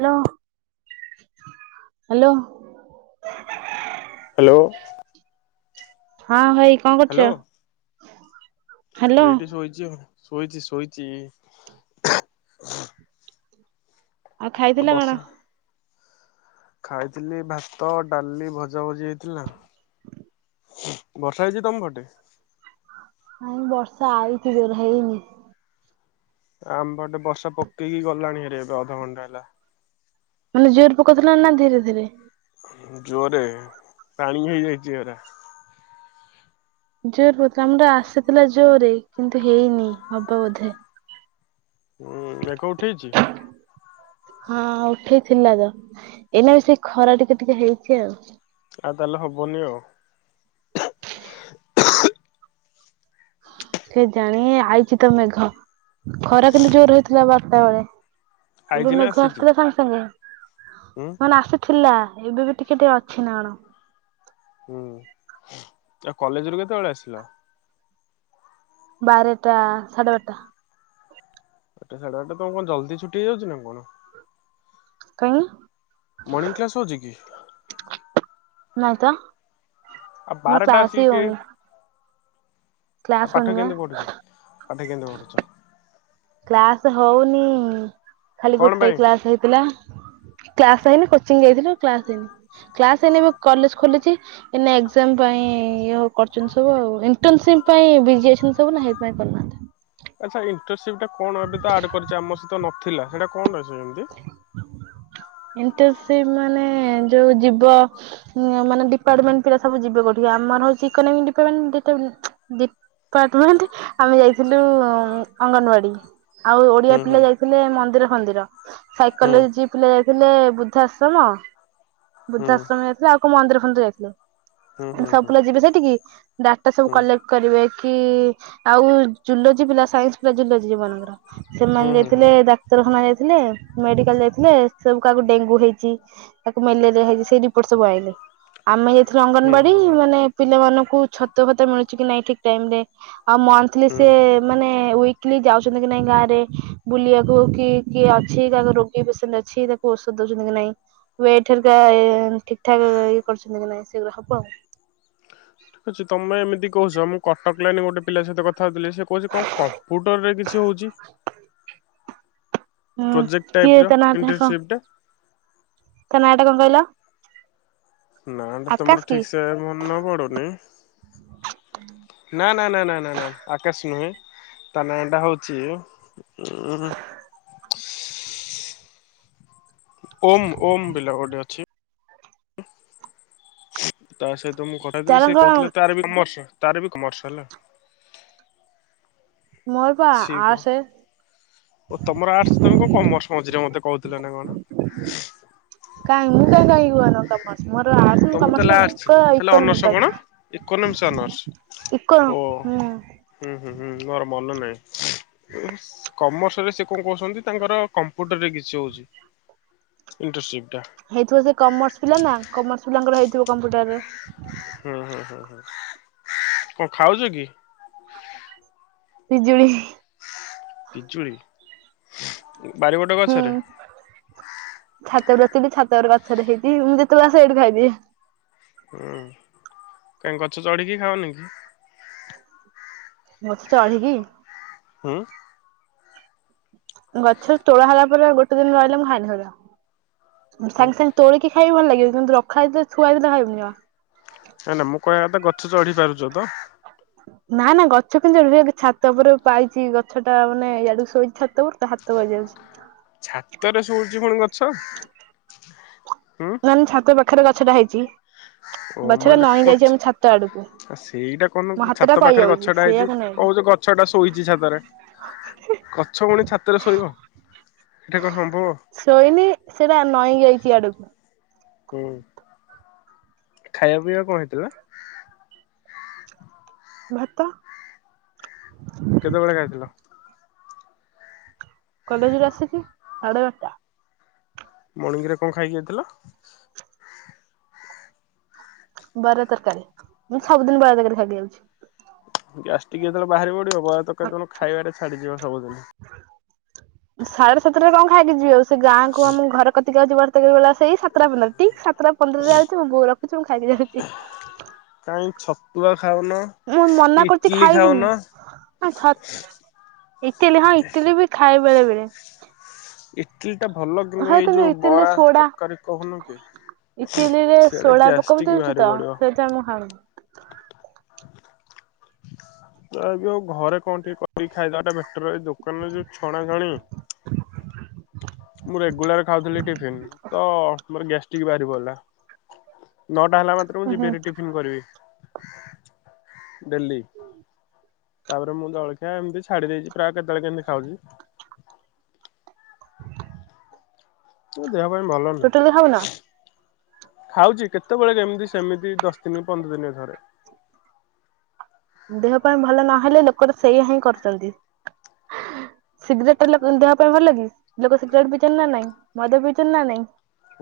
Hello hello. Hello. ହଁ ଭାଇ। କଣ କରୁଛ ହ୍ୟାଲୋ ହ୍ୟାଲୋ ଏଇଠି ଶୋଇଚି ଆଉ ଶୋଇଚି ଶୋଇଚି। ଆଉ ଖାଇଥିଲ କଣ? ବର୍ଷା। ଖାଇଥିଲି ଭାତ, ଡାଲି, ଭଜା ଭଜି ହେଇଥିଲା। ବର୍ଷା ହେଇଚି ତମ ପଟେ। ନାଇଁ ବର୍ଷା ଆଇଚି ଜୋରେ ହେଇନି। ଆମପଟେ ବର୍ଷା ପକେଇକି ଗଲାଣି ହେରେ ଏବେ ଅଧଘଣ୍ଟା ହେଲା। ଜୋର ପକଉଥିଲା ନା ଧୀରେ ଧୀରେ। ଜୋରେ ପାଣି ହେଇଯାଇଛି ଏରାଆ। ଜୋର [inaudible] ଆସିଥିଲା ଜୋରେ କିନ୍ତୁ ହେଇନି ହବ ବୋଧେ। ହୁଁ ମେଘ ଉଠେଇଚି। ହଁ ଉଠେଇଥିଲା ତ ଏଇନା ବି ସେଇ ଖରା ଟିକେ ଟିକେ ହେଇଚି ଆଉ। ଆଉ ତା ଲେ ହବନି ଆଉ। କେଜାଣି ଆଇଚି ତ ମେଘ ଖରା କିନ୍ତୁ ଜୋର ହେଇଥିଲା ବାରଟା ବେଳେ। ଏବେ ଆଇଛି ନା ମେଘ ଆସିଛି ଆସିଥିଲା ସାଙ୍ଗେ ସାଙ୍ଗେ ଉଁ ମାନେ ଆସି ଥିଲା ଏବେ ବି ଟିକେ ଟିକେ ଅଛି ନା ହୁଁ ତ କଲେଜ ରୁ କେତେ ବେଳେ ଆସିଲ? ବାରେଟା ସାଢ଼େ ବାରଟା। ଗୋଟେ ସାଢେ ବାରଟା କଣ ଜଲଦି ଛୁଟି ହେଇଯାଉଚି ନା କଣ? କାଇଁ? ମର୍ଣ୍ଣିଂ କ୍ଲାସ୍ ହଉଚି କି? ନାଇତ ଆଉ ମୋର ବାରଟା କ୍ଲାସ ହି ଆସିକି ହଉନି। ଆଉ କ୍ଲାସ ପାଠ ହଉନି ବା କେମିତି ପଢୁଛୂ ପାଠ କେମିତି ପଢ଼ୁଛୁ? କ୍ଲାସ ହଉନି ଖାଲି କଣ ଗୋଟେ ପାଇଁ? କ୍ଲାସ ହେଇଥିଲା। କ୍ଲାସ ହେଇନି କୋଚିଂ ଯାଇଥିଲୁ କ୍ଲାସ ହେଇନି କ୍ଲାସ ହେଇନି ମୁ କଲେଜ ଖୋଲିଛି। ଏଇନା ଏଗଜାମ୍ ପାଇଁ କରୁଚନ୍ତି ସବୁ ଆଉ ଇଣ୍ଟନସିପ ପାଇଁ ବିଜି ଅଛନ୍ତି ସବୁ ହେତି ପାଇଁ କରୁ ନାହାଁନ୍ତି। ଆଚ୍ଛା ଇଣ୍ଟର୍ନସିପ୍ ଟା କଣ ଆଡ଼େ ପରିଚୟ ଆମ ସହିତ ନଥିଲା ହେଟା କଣ ଅଛି ଏମିତି। କିନ୍ତୁ ସେମାନେ ଯୋଉ ଯିବ ମାନେ ଡିପାର୍ଟମେଣ୍ଟ ପିଲା ସବୁ ଯିବେ ବୋଧେ ଆମର ହଉଛି ଏକୋନୋମି ଡିପାମେନ୍ ଡିଟା ଡି ଡିପାର୍ଟମେଣ୍ଟ ଆମେ ଯାଇଥିଲୁ ଅଙ୍ଗନବାଡି। ଆଉ ଓଡିଆ ହୁଁ ହୁଁ ପିଲା ଯାଇଥିଲେ ମନ୍ଦିର ଫନ୍ଦିର। ସାଇକୋଲୋଯି ପିଲା ଯାଇଥିଲେ ବୃଦ୍ଧାଶ୍ରମ ହୁଁ ବୃଦ୍ଧାଶ୍ରମ ଯାଇଥିଲେ ଆଉ କୋଉ ମନ୍ଦିର ଫନ୍ଦିର ଯାଇଥିଲ ହୁଁ ହୁଁ ସବୁ ପିଲା ଯିବେ ସେଇଠିକି ଡାଟା ସବୁ ହୁଁ କଲେକ୍ଟ କରିବେ କି ଆଉ ଜୁଲୋଜି ପିଲା ସାଇନ୍ସ ପିଲା ଜୁଲୋଜି ମାନଙ୍କର ହୁଁ ହୁଁ ହୁଁ ସେମାନେ ହୁଁ ଯାଇଥିଲେ ଡାକ୍ତରଖାନା ଯାଇଥିଲେ ମେଡିକାଲ ଯାଇଥିଲେ ସବୁ କାହାକୁ ଡେଙ୍ଗୁ ହେଇଛି କାହାକୁ ମ୍ୟାଲେରିଆ ହେଇଛି ସେଇ ରିପୋର୍ଟ ସବୁ ଆଇଁଲେ। ଆମେ ଯାଇଥିଲୁ ହୁଁ ଅଙ୍ଗନବାଡି ହୁଁ ହୁଁ ହୁଁ ମାନେ ପିଲାମାନଙ୍କୁ ଛତୁଆ ଫତୁଆ ମିଳୁଛି କି ନାଇଁ ଠିକ ଟାଇମରେ ଆଉ ମନ୍ଥଲି ସେ ହୁଁ। ମାନେ ୱିକଲି ଯାଉଛନ୍ତି କି ନାଇଁ ଗାଁରେ ବୁଲିବାକୁ କି କିଏ ଅଛି କାହାକୁ ରୋଗୀ ପେସେଣ୍ଟ ଅଛି ତାକୁ ଔଷଧ ଦଉଛନ୍ତି କି ନାଇଁ ୱେଟ ଥରିକା ଠିକ୍ ଠାକ୍ ଇଏ କରୁଛନ୍ତି କି ନାଇ ସେଇଗୁରା ସବୁ ଆଉ। ଠିକ୍ ତମେ ଏମିତି କହୁଛ ମୁଁ କଟକ ଲାଇନ ଗୋଟ ପିଲା ସହିତ କ କଥା ହଉଥିଲି ସେ କହୁଛି କଣ କମ୍ପୁଟରରେ କିଛି ହଉଛି। ହୁଁ ପ୍ରୋଜେକ୍ଟ ଟାଇପ୍ କିଏ ର ତା ନାଁ ଟା କଣ ଇଣ୍ଟରସିପ୍ ତା ନାଁ ଟା କଣ କହିଲ? ନାଁ ଟା ତ ମୋର ଆକାଶ କି ଠିକ ସେ ମନେ ପଡୁନି ନା ନା ନା ନା ନା ନା ଆକାଶ ନୁହେଁ ତା ନାଁଟା ହଉଛି ଉଁ ଓମ୍ ଓମ୍ ପିଲା ଗୋଟେ ଅଛି ତା ସହିତ ମୁଁ କଥା ହୁଏ ତାର ସେ କଣ କହୁଥିଲେ ତାର ବି କମର୍ସ ତାର ବି କମର୍ସ ହେଲା। ମୋର ପା ସିଏ କଣ ଆର ସେ ଓ ତମର ଆର୍ଟସ ତମେ କଣ କମର୍ସ ମଝିରେ ମତେ କହୁଥିଲ ନା କଣ। କାଇଁ ମୁଁ କହିଁ କହିବି [unintelligible] ମୋର ଆର୍ଟ ମୁଁ ତମର କମର୍ସ ତାହେଲେ ଆର୍ଟସ କହିଁକି କହିବି କ ତାହେଲେ ଅନର୍ସ ଇକୋନୋମିକ କଣ ଇକୋନୋମିକ୍ସ ଅନର୍ସ କହିଥିଲି। ଇକୋ ଓ ହୁଁ। ହୁଁ ହୁଁ ହୁଁ ମୋର ମନେନାହିଁ। କମର୍ସରେ ସେ କଣ କହୁଛନ୍ତି ତାଙ୍କର କମ୍ପ୍ୟୁଟରରେ କିଛି ହଉଛି। ଇଣ୍ଟର୍ନସିପ୍ ଟା। ହେଇଥିବ ସେ କମର୍ସ ପିଲା ନା କମର୍ସ ପିଲାଙ୍କର ହେଇଥିବ କମ୍ପ୍ୟୁଟରରେ। ହୁଁ ହୁଁ କଣ ଖାଉଛ କି? ପିଜୁଳି। ପିଜୁଳି ବାରିପଟ ହୁଁ ଗଛରେ ଛାତ ଉପରେ ବସିଥିଲି ଛାତ ଉପରେ ଗଛରେ ହେଇଛି ମୁଁ ଯେତେବେଳେ ଆସେ ଏଇଠୁ ଖାଇଦିଏ। ହୁଁ କହିଁକି ଗଛ ଚଢିକି ଖାଓନି? ଗଛ ଚଢିକି ହୁଁ। ଗଛରୁ ତୋଳ ହେଲା ପରେ ଗୋଟେ ଦିନ ରହିଲା ମୁଁ ଖାଏନି ସାଙ୍ଗେ ହୁଁ ସାଙ୍ଗେ ତୋଳିକି ଖାଇ ବି ଭଲ ଲାଗିବ କିନ୍ତୁ ରଖା ହେଇଥିବ ଥୁଆ ହେଇଥିଲେ ଖାଇବିନି ଜମା। ନା ନା ମୁଁ କହିବା କଥା ଗଛ ଚଢି ପାରୁଛ ତ? [inaudible] ନା ନା ଗଛ କେମତି ଚଢ଼ିବି ଛାତ ଉପରେ ପାଇଛି ଗଛ ଟା ମାନେ ୟାଡୁକୁ ଶୋଇଛି ଛାତ ଉପରକୁ ହାତ ପାଇ ଯାଉଛି। ଛାତରେ ଶୋଉଛି ପୁଣି ଗଛ ହୁଁ ଆମ ଛାତ ପାଖରେ ଗଛଟା ହେଇଛି। ଓ ମୁଁ ଗଛଟା ଭାବିଲି ନଈଁ ଯାଇଛି ଆମ ଛାତ ଆଡକୁ କଞ୍ଚ ସେଇଟା ମୋ କହନୁ ହାତ ଟା ଛାତ ପାଖରେ ପାଇଯାଉଛି ଗଛଟା ହେଇଛି ସେଇଆକୁ ନେଇକି କୋଉଛ ଗ ଗଛ ଟା ଶୋଇଛି ଛାତରେ ଗଛ ପୁଣି ଛାତରେ ଶୋଇବ। ହେଟା କଣ ସମ୍ଭବ। ଶୋଇନି ସେଟା ନଇଁ ଯାଇଚି ଇଆଡକୁ। ହୁଁ ଖାଇବା ପିଇବା କଣ ହେଇଥିଲା? ଭାତ। କେତେବେଳେ ଖାଇଥିଲ? କଲେଜରୁ ଆସିଚି ସାଢ଼େ ବାରଟା। ମର୍ଣିଙ୍ଗ୍ ରେ କଣ ଖାଇକି ଯାଇଥିଲ? ବର ତରକାରୀ ମୁଁ ସବୁଦିନ ବରା ତରକାରୀ ଖାଇକି ଯାଉଚି। ଗ୍ୟାସଟିକ୍ ଯେତେବେଳେ ବାହାରି ପଡିବ ବରା ତରକାରୀ ତମର ଖାଇବାରେ ଛାଡିଯିବ ସବୁଦିନ। ସାଢେ ସାତଟା କଣ ଖାଇକି ଯିବି ଆଉ ସେ ଗାଁକୁ ଆମ ଘର କତିକି ଆଉଚି ବର [unintelligible] ସେଇ ସାତଟା ପନ୍ଦର ଠିକ୍ ସାତଟା ପନ୍ଦରରେ ଆଉଚି ମୋ ବୋଉ ରଖୁଚି ମୁଁ ଖାଇକି ଯାଉଚି। କାଇଁ ଛତୁଆ ଖାଉନ। ମୁଁ କି ମନା କରୁଚି ଇଟଲି ଖାଉନ? ଖାଇବିନି। ହଁ ଛତ୍ ଇଟିଲି ହଁ ଇଟିଲି ବି ଖାଏ ବେଳେ ବେଳେ। ଇଟିଲି ଟା ଭଲ କିନ୍ତୁ ହଁ ଏଇ ଯୋଉ ଇଟିଲିରେ ବରା ସୋଡା ତରକାରୀ କହୁନୁ କି ଇଟିଲିରେ ସେଇଡା ସୋଡା ପକେଇ ଗ୍ୟାସଟିକ୍ ଦଉଚି ବାହାରି ତ ପଡିବ। ସେଇଥିପାଇଁ ମୁଁ ଖାଉନି। ତ ଆଉ ଘରେ କଣ ଟିକେ କରିକି ଖାଇଦବାଟା ବେଟର ଦୋକାନରେ ଯୋଉ ଛଣା ଛଣି ମୁଁ ରେଗୁଲାର ଖାଉଥିଲି ଟିଫିିନ ତ ମୋର ଗ୍ୟାଷ୍ଟ ଷ୍ଟିକ ବାହାରି ପଡିଲା ନଅଟା ହେଲା ମାତ୍ରେ ମୁଁ ହୁଁ ଯିବି ହୁଁ ହାରି ଟିଫନ୍ କରିବି। ଡେଲି। ତାପରେ ମୁଁ ଜଳଖିଆ ଏମିତି ଛାଡି ଦେଇଚି ପ୍ରାୟ କେତବେଳେ କେମିତି ଖାଉଚି। ଦେହ ପାଇଁ ଭଲ ଟୋଟାଲି ଖାଉନ ନୁହେଁ। ଖାଉଚି କେତେବେଳେ କେମିତି ସେମିତି ଦଶ ଦିନ ପନ୍ଦର ଦିନ ଥରେ। ଦେହ ପାଇଁ ଭଲ ନହେଲେ ଲୋକ ତ ସେଇଆ ହିଁ କରୁଚନ୍ତି। ସିଗରେଟ ଟା ଲୋକ ଦେହ ପାଇଁ ଭଲ କିି ଲୋକ ସିଗରେଟ ପିଉଚନ୍ତି ନା ନାଇଁ ମଦ ପିଉଚନ୍ତି ନା ନାଇଁ।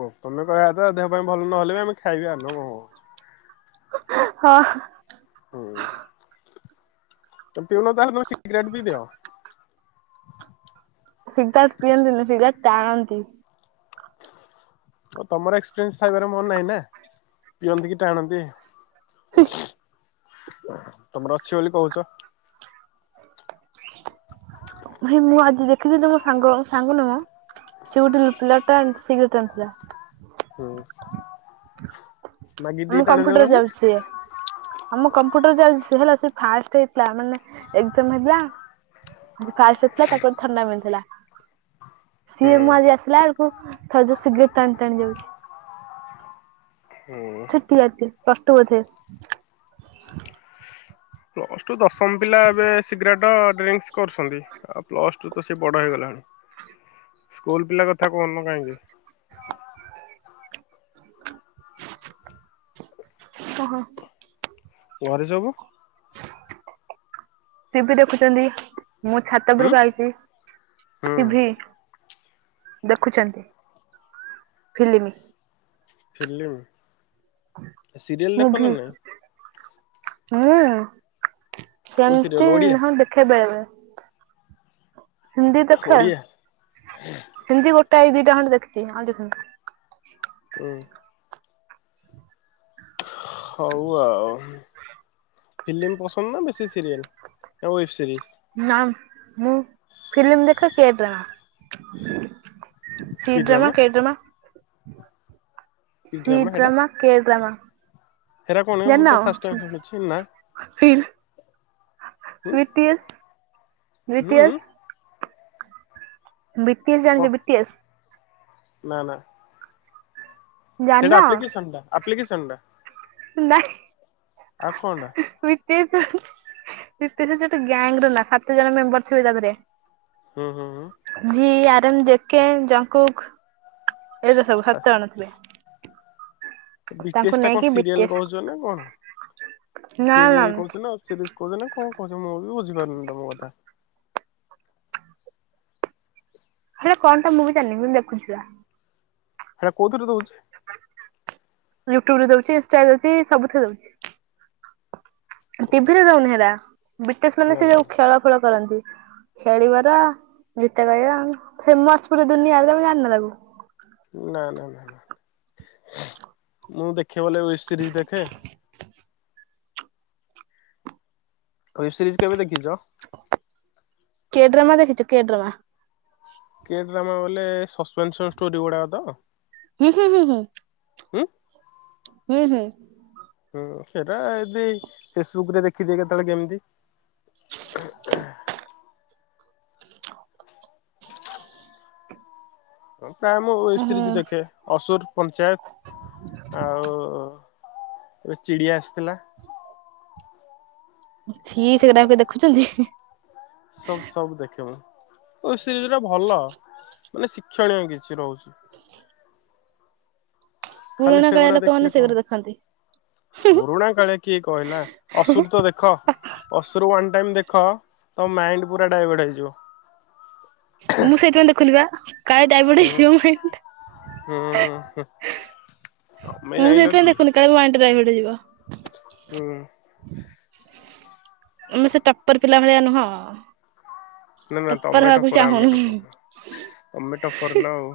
ଓ ତମେ କହିବା କଥା ଦେହ ପାଇଁ ଭଲ ନହଲେ ବି ଆମେ ଖାଇବା ନା ଆ କଣ? ହଁ। ହୁଁ ତମେ ପିଉନ ତାହେଲେ ତମେ ସିଗରେଟ ପିଇଦିଅ। ସିଗାରେଟ୍ ପିଅନ୍ତିନି ସିଗାରେଟ୍ ଟାଣନ୍ତି। ଓ ତମର ଏକ୍ସପିରିଏନ୍ସ ଥାଇପାରେ ମୋର ନାହିଁ ନା ପିଅନ୍ତି କି ଆଣନ୍ତି? ତମର ଅଛି ବୋଲି କହୁଚ। ଭାଇ ମୁଁ ଆଜି ଦେଖିଥିଲି ତମ ସାଙ୍ଗ ସାଙ୍ଗ ନୁହଁ ମ। ସେ ଗୋଟେ ଲୋ ପିଲା ଟା ସିଗାରେଟ୍ ଟାଣୁଥିଲା। ହୁଁ। ମାଗିକି ଟିକେ ଆମ ଟାଣି କମ୍ପ୍ୟୁଟର ଦେଲନି ଚାଲୁଚି ସେଇଆ। ଆମ କମ୍ପ୍ୟୁଟର ଚାଲୁଚି ସେ ହେଲା ସେ ଫାଷ୍ଟ ହେଇଥିଲା ମାନେ ଏଗଜାମ ହେଇଥିଲା। ଆ ଫାଷ୍ଟ ହେଇଥିଲା ତାକୁ ଗୋଟେ ଥଣ୍ଡା ମିଳିଥିଲା। ହୁଁ ସିଏ ମୁଁ ଆଜି ଆସିଲା ବେଳକୁ ଥଉ ସିଗରେଟ୍ ଟାଣି ଟାଣି ଯାଉଛି। ହୁଁ। ଛୋଟିଆଟେ ପ୍ଲସ ଟୁ ବୋଧେ। ପ୍ଲସ୍ ଟୁ ଦଶମ ପିଲା ଏବେ ସିଗରେଟ ଡ୍ରିଙ୍କସ୍ କରୁଶନ୍ତି। ଆଉ ପ୍ଲସ ଟୁ ତ ସେ ବଡ ହେଇଗଲାଣି ସ୍କୁଲ ପିଲା କଥା କହୁନ କାହିଁକି। ଓହୋ। ଘରେ ସବୁ ଟିଭି ଦେଖୁଚନ୍ତି ମୁଁ ଛାତ ହୁଁ ଉପରକୁ ଆଇଚି। ହୁଁ ଟିଭି ଦେଖୁଚନ୍ତି ଫିଲିମ୍। ଫିଲିମ୍। ମୁଭି ନାଇଁ ହୁଁ। କୋଉ ସିରିଏଲ ସେମ୍ତି ଓଡିଆ ହଁ ଦେଖେ ବେଳେ-ବେଳେ ହିନ୍ଦୀ ଦେଖେ। ଓଡିଆ ହିନ୍ଦୀ ଗୋଟାଏ ଦିଟା ଖଣ୍ଡେ ଦେଖିଚି ଆଉ ଦେଖିନି। ହୁଁ। ହଉ ଆଉ। ଫିଲିମ୍ ପସନ୍ଦ ନା ବେଶୀ ସିରିଏଲ୍ ନା ୱେବ୍ ସିରିଜ୍? ନା ମୁଁ ଫିଲିମ୍ ଦେଖେ [unintelligible] କି ସିଡ୍ରାମା ଡ୍ରାମା କେଡ୍ରାମା। କି ଡ୍ରାମା ହେଟା ସିଡ୍ରାମା କେଡ୍ରାମା। ହେରା କଣ ମୁଁ ତ ଫାଷ୍ଟ ଟାଇମ ଶୁଣୁଛି ନା [unintelligible] ହୁଁ ହୁଁ ବିଟିଏସ୍-ବିଟିଏସ୍। ବିଟିଏସ୍ ଜାଣିଚ ବିଟିଏସ୍? ନା-ନା। ଜାଣିନ ସେଇଟା ଅପ୍ଲିକେସନ୍ ଟା ଆପ୍ଲିକେସନ୍ ଟା। ନାଇଁ ଆଉ କଣଟା [unintelligible] ସେତ ସେଥିରେ ଗ୍ୟାଙ୍ଗ ର ନା ସାତ ଜଣ ମେମ୍ବର ଥିବେ ତା ଧେରେ ହୁଁ-ହୁଁ-ହୁଁ। ଭି ଆର୍ ଏନ୍ ଜେଜେ ଜଙ୍କୁକ୍ ଏଇଗରା ସବୁ ହୁଁ ସାତ ଜଣ ଥିଲେ। ବିଟଏସ୍ ଟା କଣ ନେଇକି ସିରିଏଲ ବିଟିଏସ୍ କହୁଚ ନା କଣ ସିରିଏଲ୍ କହୁଚ ନା ସିରିଜି କହୁଛେ ନା କଣ କହୁଚ ମୁଁ ବି ବୁଝିପାରିନୁ ତମ କଥା। ସେଇଟା କଣ ଟା ମୁଁ ବି ଜାଣିବି ମୁଁ ଦେଖୁଚି ବା। ସେଇଟା କୋଉଥିରେ ଦଉଚି? ୟୁଟ୍ୟୁବ୍ ରେ ଦଉଚି ଇନଷ୍ଟା ରେ ଦଉଚି ସବୁଥିରେ ଦଉଚି। ଟିଭିରେ ଦଉନି ହେଲା ବିଟିଏସ୍ ମାନେ ନା ସେ ନା ଯୋଉ ଖେଳ ଫେଳ କରନ୍ତି। ଖେଳିବାର ଗୀତ ଗାଇବା ଫେମସ୍ ପୁର ଦୁନିଆରେ ତମେ ଜାଣିନ ତାକୁ? ନା-ନା ମୁଁ ଦେଖେ ବୋଲେ ୱେବ୍ ସିରିଜି ଦେଖେ। ୱେବ୍ ସିରିଜି କେବେ ଦେଖିଚ? କେଡ୍ରାମା ଦେଖିଚୁ କେଡ୍ରାମା। କେଡ୍ରାମା ବୋଲେ ସପେନସନ୍ ଷ୍ଟୋରି ଗୁଡାକ ତ? ହୁଁ-ହଁ-ହୁଁ। ହୁଁ। ହୁଁ-ହୁଁ। ହୁଁ ସେଇଟା ଏଦି ଫେସବୁକ୍ ରେ ଦେଖିଦିଏ କେତେବେଳେ କେମ୍ତି। ପ୍ରାୟ ମୁଁ ୱେବ୍ ଓହୋ ସିରିଜ୍ ଦେଖେ, ଅସୁର୍ ପଞ୍ଚାୟତ ଆଉ ଏବେ ଚିଡ଼ିଆ ଆସିଥିଲା। ଛି ସେଗୁରା ଏବେ ଦେଖୁଚନ୍ତି। ସବୁ-ସବୁ ଦେଖେ ମୁଁ, ୱେବ୍ ସିରିଜ୍ ଟା ଭଲ ମାନେ ଶିକ୍ଷଣୀୟ କିଛି ରହୁଚି। ଖାଲି ପୁରୁଣା କାଳିଆ ସେଗୁଡା ଲୋକମାନେ ଦେଖିଲେ [unintelligible] ସେଗୁରା ଦେଖନ୍ତି। ପୁରୁଣା କାଳେ କିଏ କହିଲା ଅସୁର୍ ତ ଦେଖ। ଅଶୁର୍ ୱାନ୍ ଟାଇମ୍ ଦେଖ ତ ମାଇଣ୍ଡ ପୁରା ଡାଇଭର୍ଟ ହେଇଯିବ। ମୁଁ ସେଇଥିପାଇଁ ଦେଖୁନି ବା, କାଳେ ଡାଇଭର୍ଟ ହୁଁ ହେଇଯିବ ମାଇଣ୍ଡ ଟା। ହୁଁ ତମେ ଯାଇଁଲ୍ ସେଥିପାଇ ଦେଖୁନି କାଳେ [inaudible] ‌ଯିବ। ହୁଁ। ଆମେ ସେ ଟପର୍ ପିଲା ଭଳିଆ ନୁହଁ। ନାଁ ନାଁ ଟପ୍ପର ତମେ ହବାକୁ ଟପର୍ ଆମେ ଚାହୁଁନୁ ଟପର୍ ନୁହଁ, ତମେ ଟପର୍ ନାଁ ଆଉ।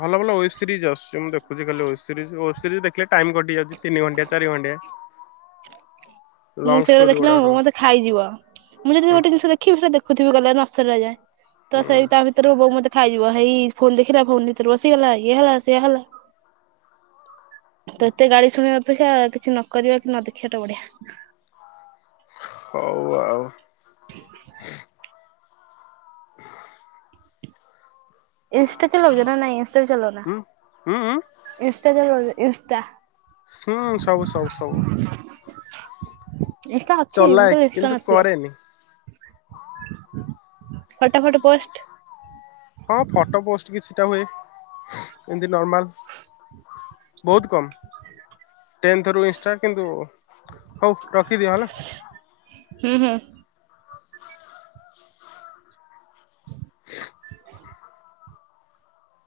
ଭଲ ଭଲ ୱେବ୍ ସିରିଜ୍ ଆସୁଚି ମୁଁ ଦେଖୁଚି ଖାଲି ୱେବ୍ ସିରିଜ୍ ୱେବ୍ ସିରିଜ୍ ଦେଖ୍ ଖିଲେ ଟାଇମ କଟି ଯାଉଚି ତିନି ଘଣ୍ଟଆ ଚାରି ଘଣ୍ଟିଆ। ମୁଁ ଲଙ୍ଗ ସେଇୟାକୁ ଷ୍ଟୋରି ଦେଖିଲେ ଗୁଡା ମୋ ବୋଉ ରହୁଛି ମତେ ଖାଇଯିବ, ମୁଁ ଯଦି ଯୋ ହୁଁ ଗୋଟେ ଜିନିଷ ଦେଖିବି ସେଟା ଦେଖୁଥିବି ଗଲା ନସରିଲା ଯାଏଁ। ତ ହୁଁ ସେଇ ତା ଭିତ୍ ରେ ବୋଉ ମତେ ଖାଇଯିବ ହେଇ ଫୋନ ଦେଖିଲା ଫୋନ ଭିତେରେ ପସିଗଲା ଇଏ ହେଲା ସିଏ ହେଲା। ତ ଏତେ ଗାଳି ଶୁଣିବା ଅପେକ୍ଷା କିଛି ନ କରିବା କି ନ ଦେଖିବା ଟା ବଢିଆ। ହଉ ଆଉ। [unintelligible] ଇନ୍ସଟା ଚଲଉଚ ନା ନାଇଁ ଇନ୍ସଟାବି ଚଲଉନା, ହୁଁ। ହୁଁ ହୁଁ ଇନ୍ସଟା ଚଲଉଚ ଇନ୍ସଟା। ସ୍ହୁଁ ସବୁ ସବୁ ସବୁ। ଇଂଷ୍ଟା ଅଛି ମୁଁ କହିଲି ଚଲାଏ ଇଂଷ୍ଟା କିନ୍ତୁ ନଥିବ। କରେନି। ଫଟ ଫଟ ପୋଷ୍ଟ୍ ହଁ ଫଟ ପୋଷ୍ଟ କିଛିଟା ହୁଏ ଏମତି ନର୍ମାଲ୍। ବହୁତ୍ କମ୍। ଟେନ୍ଥରୁ ଇଂଷ୍ଟା କିନ୍ତୁ ହଉ ରଖିଦିଅ ହେଲା। ହୁଁ ହୁଁ। [unintelligible]